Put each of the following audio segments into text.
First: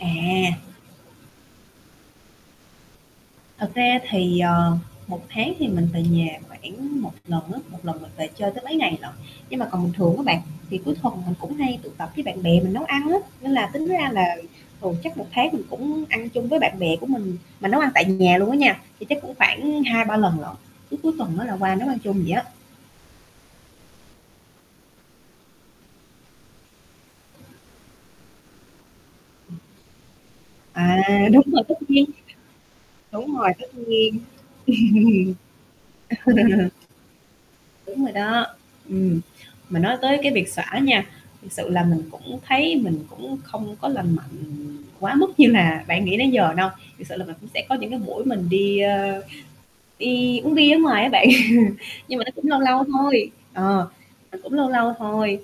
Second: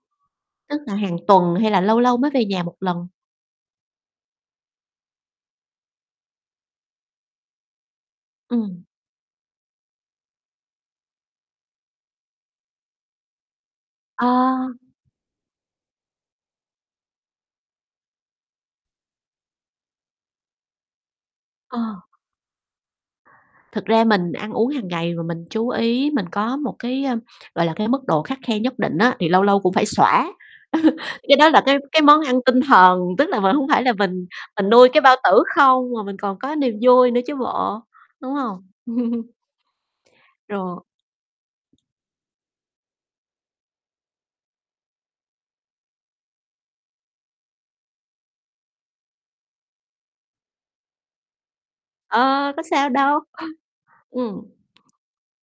À! Tức là hàng tuần, hay là lâu lâu mới về nhà một lần? Thật ra thì, ờ, 1 tháng thì mình về nhà khoảng một lần á, 1 lần mình về chơi tới mấy Ừm. ngày lận. Nhưng mà còn bình thường á bạn, thì cuối thuần mình cũng hay tụ tập với bạn bè mình nấu ăn á, nên là tính ra là Ờ. thường chắc 1 tháng mình cũng ăn chung với bạn bè của mình, mình nấu ăn tại nhà luôn á nha, thì chắc cũng khoảng hai, ba lần lận, cứ cuối tuần á, là qua Ờ. nấu ăn chung vậy á. Thực ra mình ăn uống hàng ngày và mình chú ý mình có một cái, ơm, gọi là, cái mức độ khắt khe nhất định á, thì lâu lâu [unintelligible] cũng phải xoã. À, Cái đúng đó là rồi, tất cái cái nhiên. món ăn tinh thần, tức Đúng là rồi, mình tất hông phải là nhiên. mình mình nuôi cái bao tử không, mà mình còn có niềm vui nữa chứ bộ, Đúng rồi đúng đó. hông? Ừm, mà nói tới cái việc xoã Rồ nha, thiệt sự là mình cũng thấy mình cũng không có lành mạnh quá mức như là bạn nghĩ nãy giờ đâu. Thiệt sự là mình cũng sẽ có những cái buổi mình đi, ơ, đi uống bia ở ngoài á bạn, nhưng mà nó cũng Ơ, lâu có lâu sao đâu. thôi. Ờ, ờ, Ừm. cũng lâu lâu thôi.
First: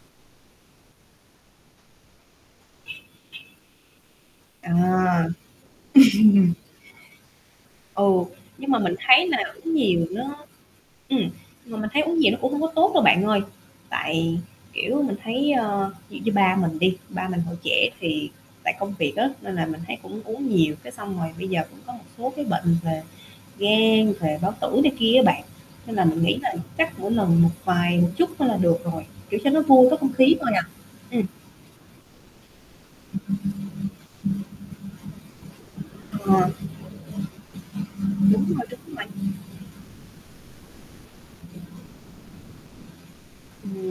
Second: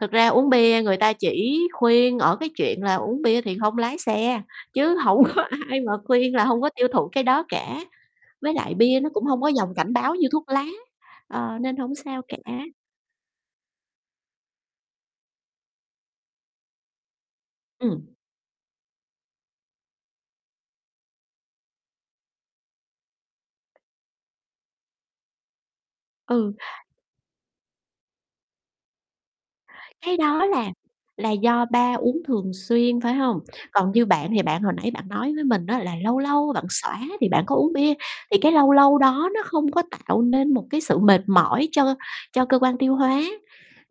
Thực ra uống bia người ta chỉ khuyên ở cái chuyện là uống bia thì không lái xe, chứ hổng À! có ai mà khuyên là hông có tiêu thụ cái đó cả. Ừ, Với nhưng lại mà mình bia nó cũng thấy là hông có dòng uống cảnh nhiều báo nó như thuốc lá, ừm, ờ, nên mà mình hổng thấy uống sao nhiều nó cũng hông cả. có tốt đâu bạn ơi, tại, kiểu, mình thấy, ờ, dị như ba mình đi, ba mình hồi trẻ Ừm. thì tại công việc á, nên là mình thấy cũng uống nhiều, cái xong rồi bây giờ cũng có một số cái bệnh về gan, về bao tử này kia á bạn, nên là mình nghĩ Ừ. là chắc mỗi lần một vài, một chút thôi là được rồi, kiểu, cho nó vui có không Cái khí đó thôi à, là ừm. là do ba uống thường xuyên, phải hông? Còn như bạn thì bạn hồi nãy bạn nói với mình á, là lâu Ờ. lâu bạn xoã thì bạn có uống bia, thì Đúng cái rồi, lâu đúng lâu rồi. đó nó không có tạo nên một cái sự mệt mỏi cho cho cơ quan tiêu hóa,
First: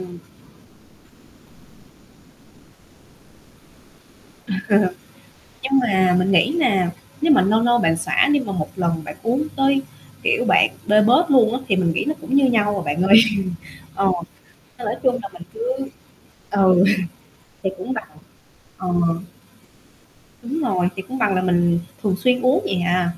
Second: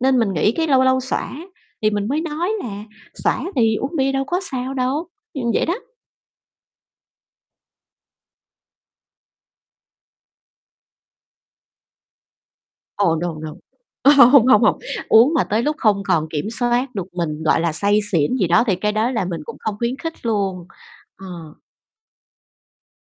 nên mình nghĩ cái lâu lâu xoã thì mình mới nói là xoã thì uống bia đâu có sao đâu. Ừm, vậy đó. Nhưng mà mình nghĩ là nếu mà lâu lâu bạn xoã nhưng mà một lần bạn uống tới, kiểu, bạn bê bết luôn á, thì mình nghĩ nó cũng như nhau à bạn Ồ, ơi. no, no. Ơ, Ờ, hông, hông, hông, nên là nói chung là uống mình mà tới cứ lúc không còn kiểm ừ, soát được mình, gọi thì là, cũng say bằng xỉn gì đó thì ờ. cái đó là mình cũng không khuyến khích Đúng luôn. rồi, thì cũng bằng là Ờ. mình thường xuyên uống vậy à.